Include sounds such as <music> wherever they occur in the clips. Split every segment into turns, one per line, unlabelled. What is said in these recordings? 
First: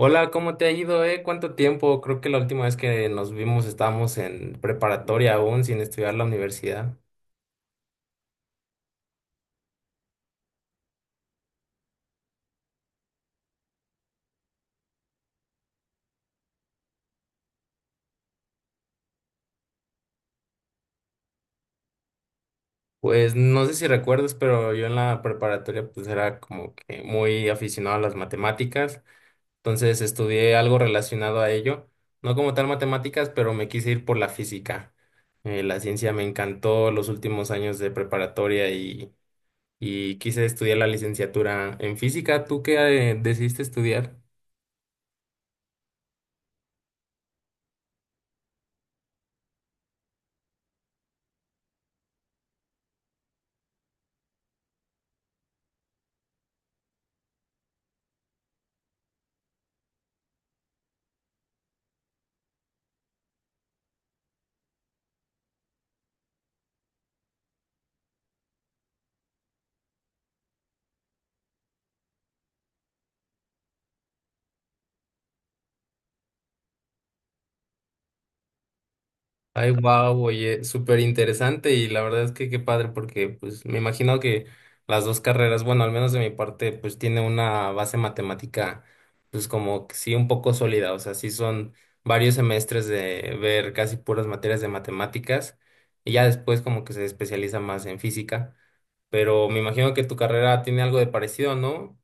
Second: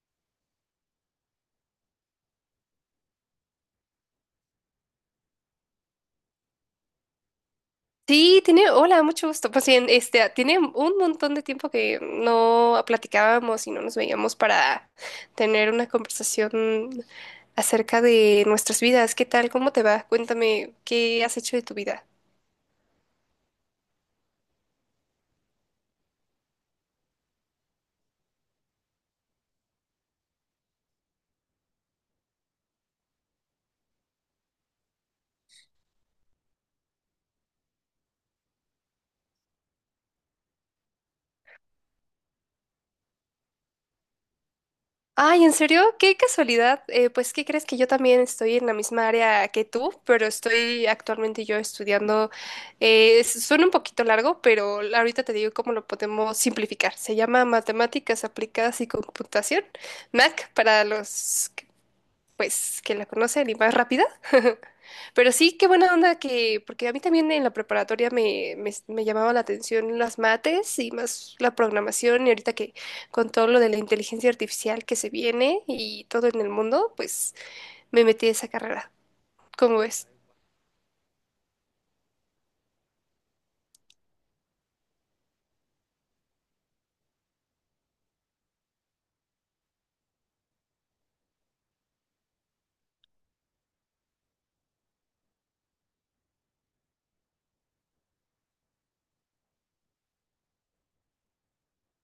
Hola, ¿cómo te ha ido? ¿Cuánto tiempo? Creo que la última vez que nos vimos estábamos en preparatoria aún sin estudiar la universidad.
Sí, hola, mucho gusto. Pues bien, tiene un montón de tiempo que no platicábamos y no nos veíamos para tener una conversación acerca de nuestras vidas. ¿Qué tal? ¿Cómo te va? Cuéntame, ¿qué has hecho de tu vida?
Pues no sé si recuerdas, pero yo en la preparatoria pues era como que muy aficionado a las matemáticas, entonces estudié algo relacionado a ello, no como tal matemáticas, pero me quise ir por la física. La ciencia me encantó los últimos años de preparatoria y quise estudiar la licenciatura en física. ¿Tú qué decidiste estudiar?
Ay, ¿en serio? Qué casualidad. Pues, ¿qué crees que yo también estoy en la misma área que tú? Pero estoy actualmente yo estudiando. Suena un poquito largo, pero ahorita te digo cómo lo podemos simplificar. Se llama Matemáticas Aplicadas y Computación, MAC, para los, que, pues, que la conocen y más rápida. <laughs> Pero sí, qué buena onda que, porque a mí también en la preparatoria me llamaba la atención las mates y más la programación y ahorita que con todo lo de la inteligencia artificial que se viene y todo en el mundo, pues me metí a esa carrera.
Ay,
¿Cómo ves?
wow, oye, súper interesante y la verdad es que qué padre porque pues me imagino que las dos carreras, bueno, al menos de mi parte, pues tiene una base matemática pues como que sí un poco sólida, o sea, sí son varios semestres de ver casi puras materias de matemáticas y ya después como que se especializa más en física, pero me imagino que tu carrera tiene algo de parecido, ¿no?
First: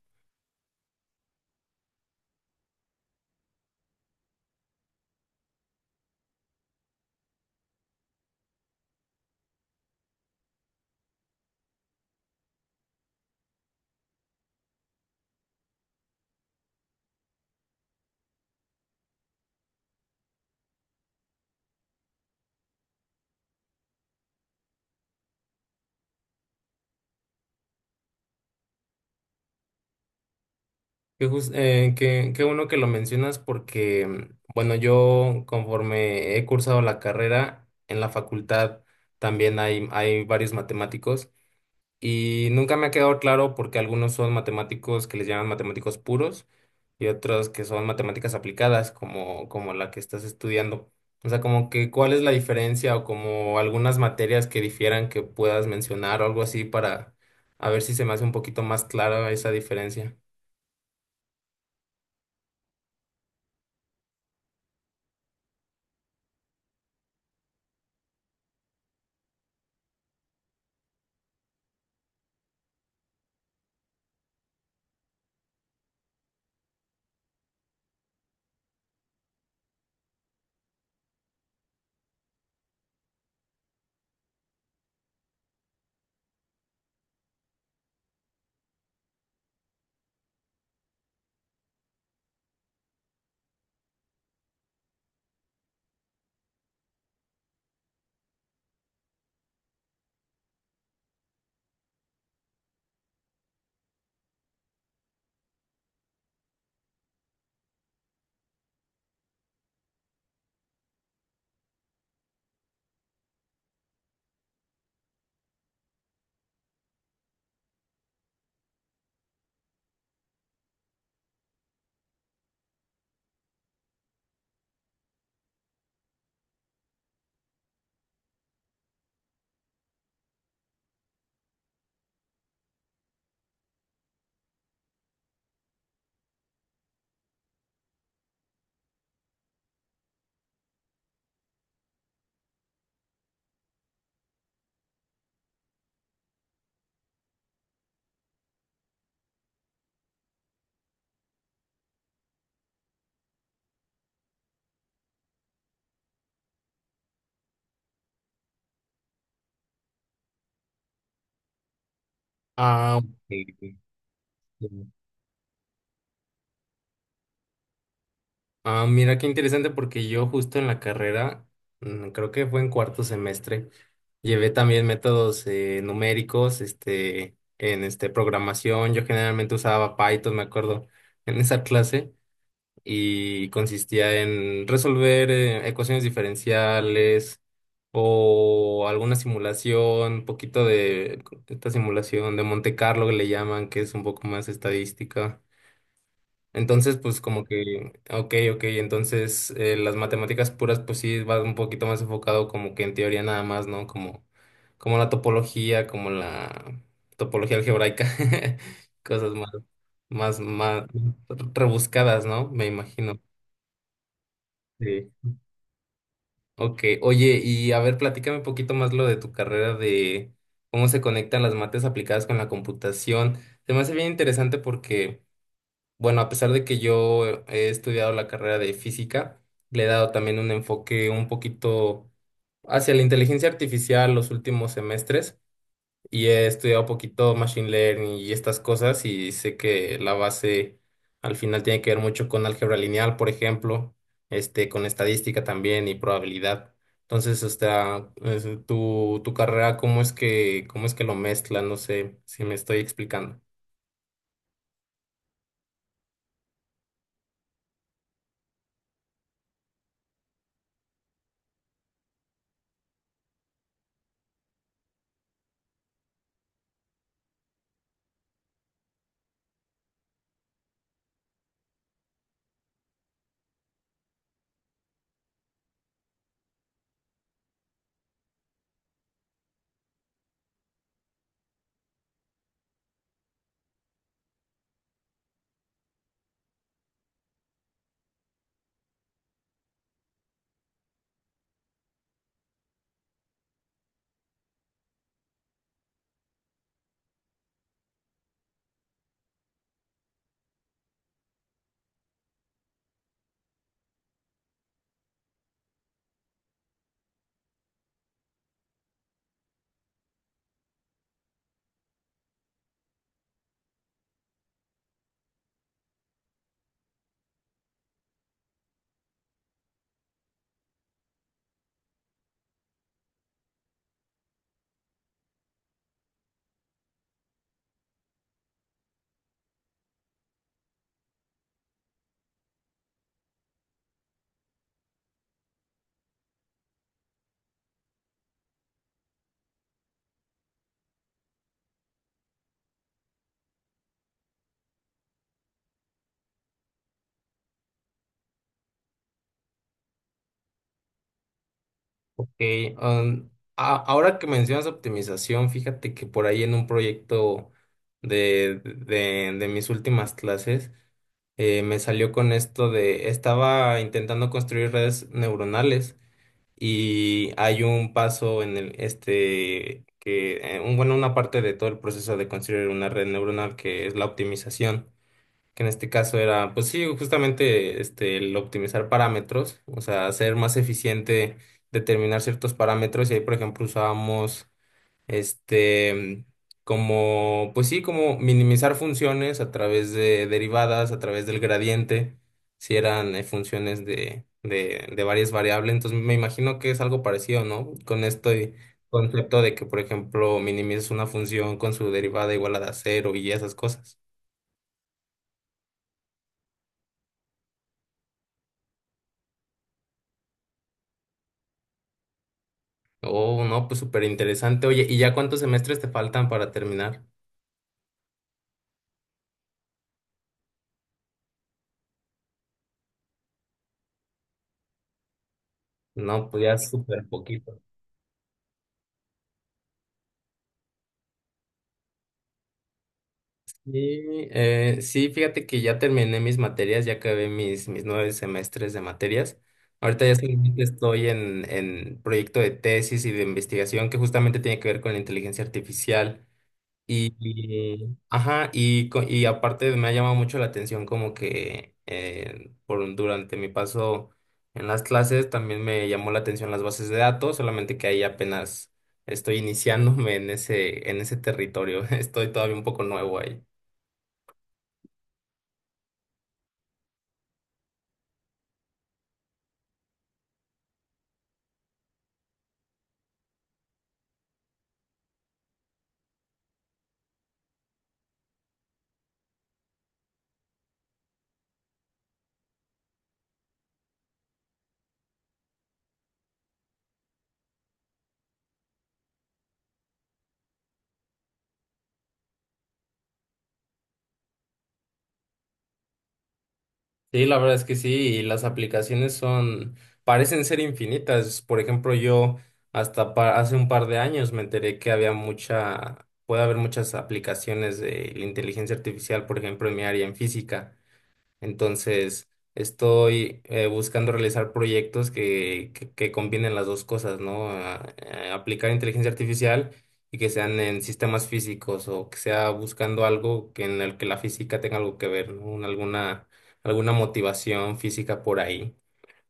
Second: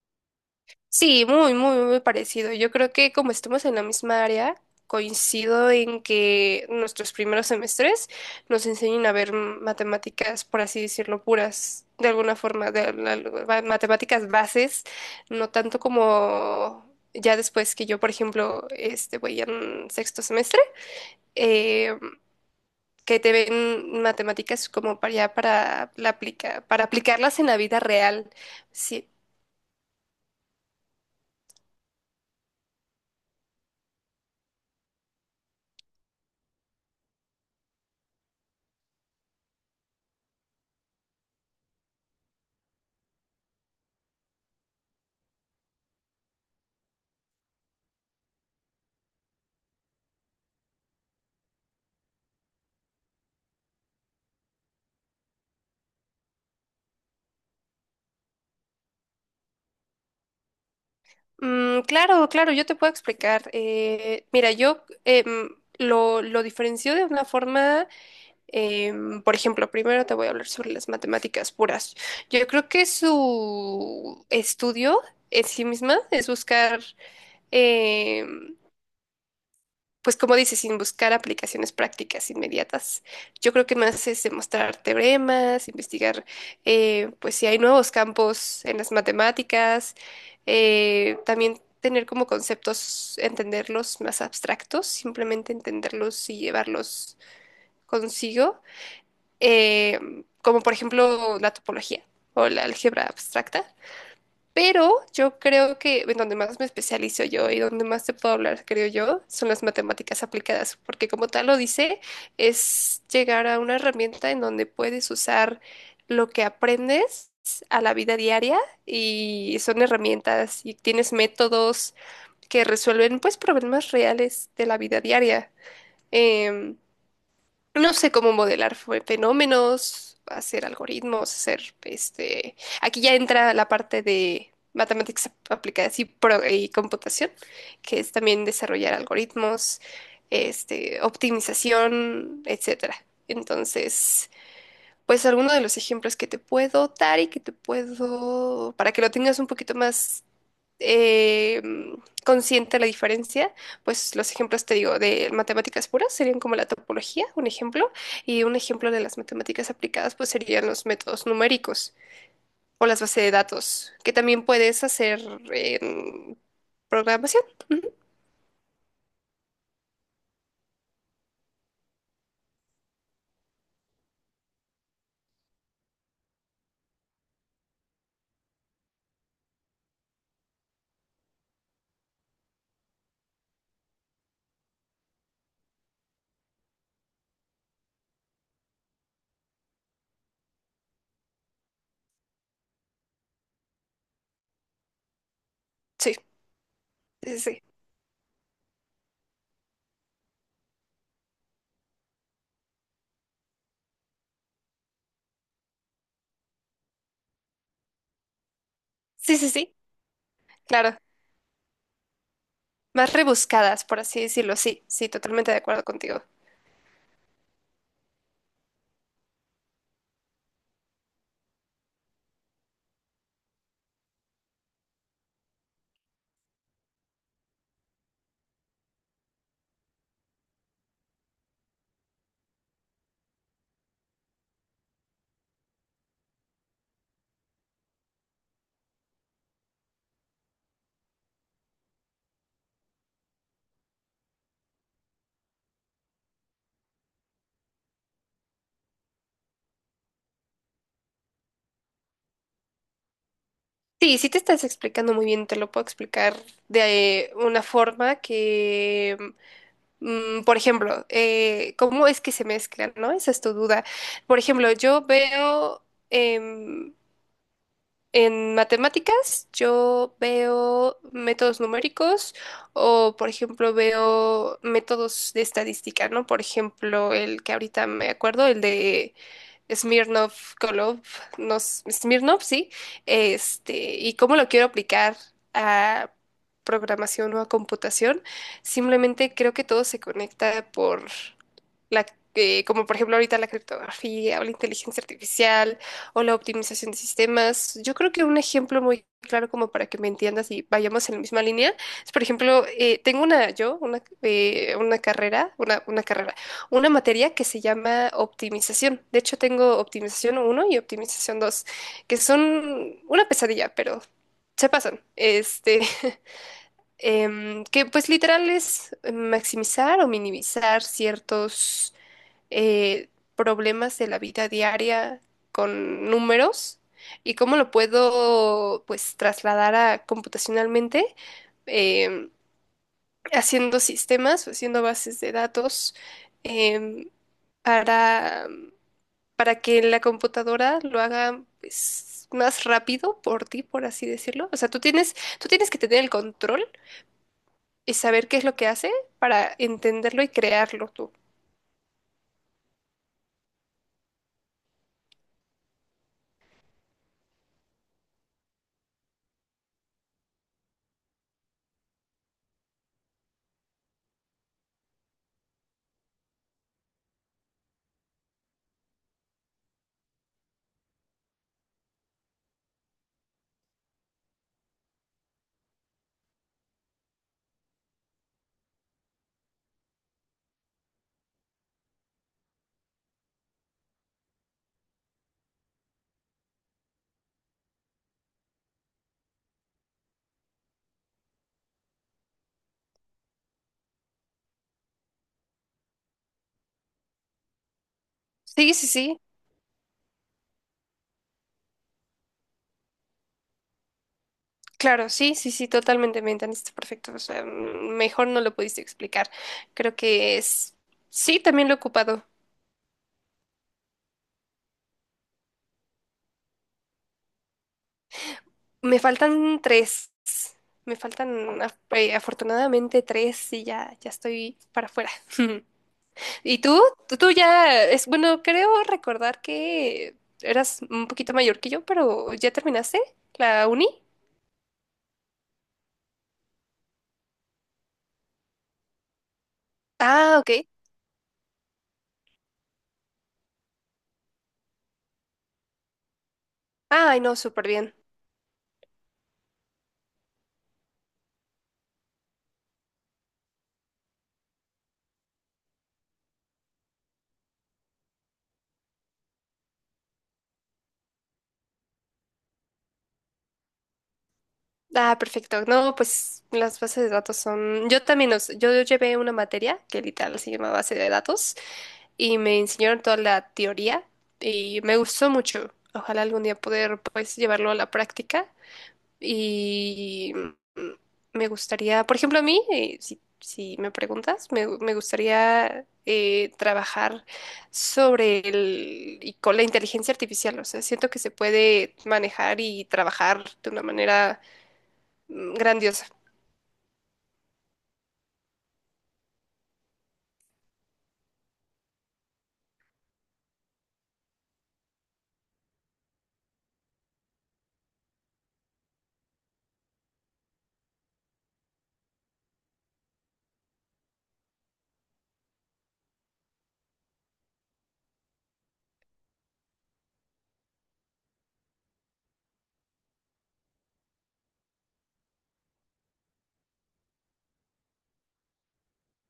Sí, muy, muy, muy parecido. Yo creo que como estamos en la misma área, coincido en que nuestros primeros semestres nos enseñen a ver matemáticas, por así decirlo, puras, de alguna forma, matemáticas bases, no tanto como ya después que yo, por ejemplo, voy en sexto semestre, eh, que te ven matemáticas como para ya para la aplica, para aplicarlas en la vida real. Sí.
Qué bueno que lo mencionas porque, bueno, yo conforme he cursado la carrera en la facultad también hay varios matemáticos y nunca me ha quedado claro porque algunos son matemáticos que les llaman matemáticos puros y otros que son matemáticas aplicadas como la que estás estudiando. O sea, como que cuál es la diferencia o como algunas materias que difieran que puedas mencionar o algo así para a ver si se me hace un poquito más clara esa diferencia.
Claro, claro, yo te puedo explicar. Mira, yo lo diferencio de una forma, por ejemplo, primero te voy a hablar sobre las matemáticas puras. Yo creo que su estudio en sí misma es buscar, em, pues como dices, sin buscar aplicaciones prácticas inmediatas. Yo creo que más es demostrar teoremas, investigar, pues si hay nuevos campos en las matemáticas, también tener como conceptos, entenderlos más abstractos, simplemente entenderlos y llevarlos consigo, eh, como por ejemplo la topología o la álgebra abstracta. Pero yo creo que en donde más me especializo yo y donde más te puedo hablar, creo yo, son las matemáticas aplicadas, porque como tal lo dice, es llegar a una herramienta en donde puedes usar lo que aprendes a la vida diaria y son herramientas y tienes métodos que resuelven pues problemas reales de la vida diaria. Em, no sé cómo modelar fenómenos, hacer algoritmos, hacer. Aquí ya entra la parte de matemáticas aplicadas y computación, que es también desarrollar algoritmos, optimización, etcétera. Entonces, pues alguno de los ejemplos que te puedo dar y que te puedo, para que lo tengas un poquito más eh, consciente la diferencia, pues los ejemplos, te digo, de matemáticas puras serían como la topología, un ejemplo, y un ejemplo de las matemáticas aplicadas, pues serían los métodos numéricos o
Ah,
las bases de
ok.
datos, que también puedes hacer en programación. Ujú.
Ah, mira qué interesante porque yo justo en la carrera, mm, creo que fue en cuarto semestre, llevé también métodos numéricos, este, en este programación. Yo generalmente usaba Python, me acuerdo, <laughs> en esa clase y consistía en resolver ecuaciones diferenciales o alguna simulación, un poquito de esta simulación de Monte Carlo que le llaman, que es un poco más estadística.
Sí,
Entonces, pues
sí,
como
sí.
que, ok, ok, entonces las matemáticas puras, pues sí, va un poquito más enfocado como que en teoría nada más, ¿no? Como la topología, como la topología algebraica, <laughs> cosas
Sí,
más,
sí, sí, sí,
más, más
claro.
rebuscadas, ¿no? Me
Más
imagino.
rebuscadas, por así decirlo. Sí, sí,
Sí.
totalmente de acuerdo contigo.
Ok, oye, y a ver, platícame un poquito más lo de tu carrera de cómo se conectan las mates aplicadas con la computación. Se me hace bien interesante porque bueno, a pesar de que yo he estudiado la carrera de física, le he dado también un enfoque un poquito hacia la inteligencia artificial los últimos semestres y he estudiado un poquito machine learning y estas cosas y sé que la base al final tiene que ver mucho con álgebra lineal, por ejemplo, este, con estadística también y probabilidad. Entonces, hasta tu carrera, cómo es que lo mezcla? No sé si me estoy explicando.
Sí, sí te estás explicando muy bien, te lo puedo explicar de una forma que. Por ejemplo, ¿cómo es que se mezclan, no? Esa es tu duda. Por ejemplo, yo veo em, en matemáticas, yo veo métodos numéricos o, por ejemplo, veo métodos de estadística, ¿no? Por ejemplo, el que ahorita me acuerdo, el de Smirnov, Kolov, no, Smirnov, sí, y cómo lo quiero aplicar a programación o a computación, simplemente creo que todo se conecta por la, como por ejemplo ahorita la criptografía o la inteligencia artificial o la optimización de sistemas. Yo creo que un ejemplo muy claro como para que me entiendas y vayamos en la misma línea es, por ejemplo, tengo una carrera, una materia que se llama optimización. De hecho, tengo optimización uno y optimización 2, que son una pesadilla, pero se pasan. <laughs> Que pues literal es maximizar o minimizar ciertos eh, problemas de la vida diaria con números y cómo lo puedo pues trasladar a computacionalmente em, haciendo sistemas, haciendo bases de datos em, para, para que la computadora lo haga pues, más rápido por ti, por así decirlo. O sea, tú tienes que tener el control y saber qué es lo que hace para entenderlo y crearlo tú.
Ok, ahora que mencionas optimización, fíjate que por ahí en un proyecto de mis últimas clases me salió con esto de, estaba intentando construir redes neuronales y hay un paso en el, este, que, bueno, una parte de todo el proceso de construir una red neuronal que es la optimización que en este caso era, pues sí, justamente este, el optimizar parámetros, o sea, hacer más eficiente determinar ciertos parámetros y ahí, por ejemplo, usábamos este como, pues sí, como minimizar funciones a través de derivadas, a través del gradiente, si eran funciones de varias variables, entonces me imagino que es algo parecido, ¿no? Con este
Sí, sí, sí.
concepto de que, por ejemplo, minimizas una función con su derivada igual a cero y esas cosas.
Claro, sí, sí, sí, totalmente me entendiste perfecto. O sea, mejor no lo pudiste explicar. Creo que es... Sí, también lo he ocupado.
Oh, no, pues súper interesante. Oye, ¿y ya cuántos semestres te faltan para terminar?
Me faltan tres. Me faltan afortunadamente tres y ya estoy para afuera. <laughs>
No, pues ya
¿Y tú?
súper
Tú
poquito.
ya es bueno, creo recordar que eras un poquito mayor que yo, pero ¿ya terminaste la uni?
Y, sí, fíjate que ya terminé mis materias, ya acabé mis 9 semestres de materias. Ahorita ya
Ah,
solamente
ok.
estoy en proyecto de tesis y de investigación que justamente tiene que ver con la inteligencia artificial. Y,
Ay, no, súper bien.
ajá, y, y aparte me ha llamado mucho la atención como que durante mi paso en las clases también me llamó la atención las bases de datos, solamente que ahí apenas estoy iniciándome en ese territorio, <laughs> estoy todavía un poco nuevo ahí.
Ah, perfecto. No, pues las bases de datos son. Yo también, yo llevé una materia que literal se llama base de datos y me enseñaron toda la teoría y me gustó mucho. Ojalá algún día poder pues llevarlo a la práctica y mm, me gustaría, por ejemplo, a mí, si me preguntas, me gustaría trabajar sobre el y con la inteligencia artificial. O sea, siento que se puede manejar y trabajar de una manera grandiosa.
Sí, la verdad es que sí, y las aplicaciones parecen ser infinitas. Por ejemplo, yo hasta hace un par de años me enteré que había mucha, puede haber muchas aplicaciones de la inteligencia artificial, por ejemplo, en mi área en física. Entonces, estoy buscando realizar proyectos que combinen las dos cosas, ¿no? Aplicar inteligencia artificial y que sean en sistemas físicos o que sea buscando algo que en el que la física tenga algo que ver, ¿no? Alguna motivación física por ahí.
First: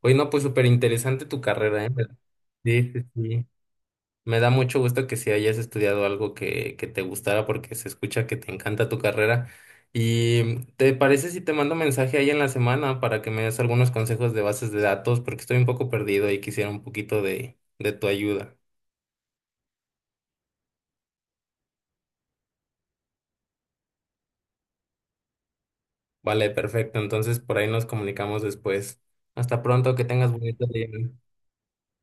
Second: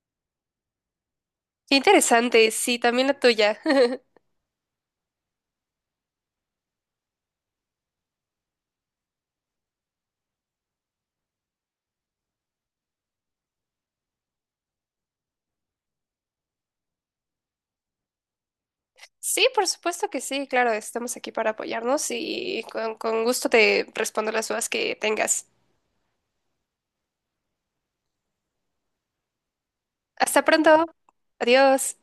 Oye, no, pues súper interesante tu
Qué
carrera, ¿eh?
interesante, sí,
Sí, sí,
también la
sí.
tuya. <laughs>
Me da mucho gusto que si hayas estudiado algo que te gustara porque se escucha que te encanta tu carrera. ¿Y te parece si te mando mensaje ahí en la semana para que me des algunos consejos de bases de datos? Porque estoy un poco perdido y quisiera un poquito de tu ayuda.
Sí, por supuesto que sí, claro, estamos aquí para apoyarnos y con gusto te respondo las dudas que tengas.
Vale, perfecto. Entonces por ahí nos comunicamos después. Hasta pronto, que tengas
Hasta
bonito
pronto.
día.
Adiós.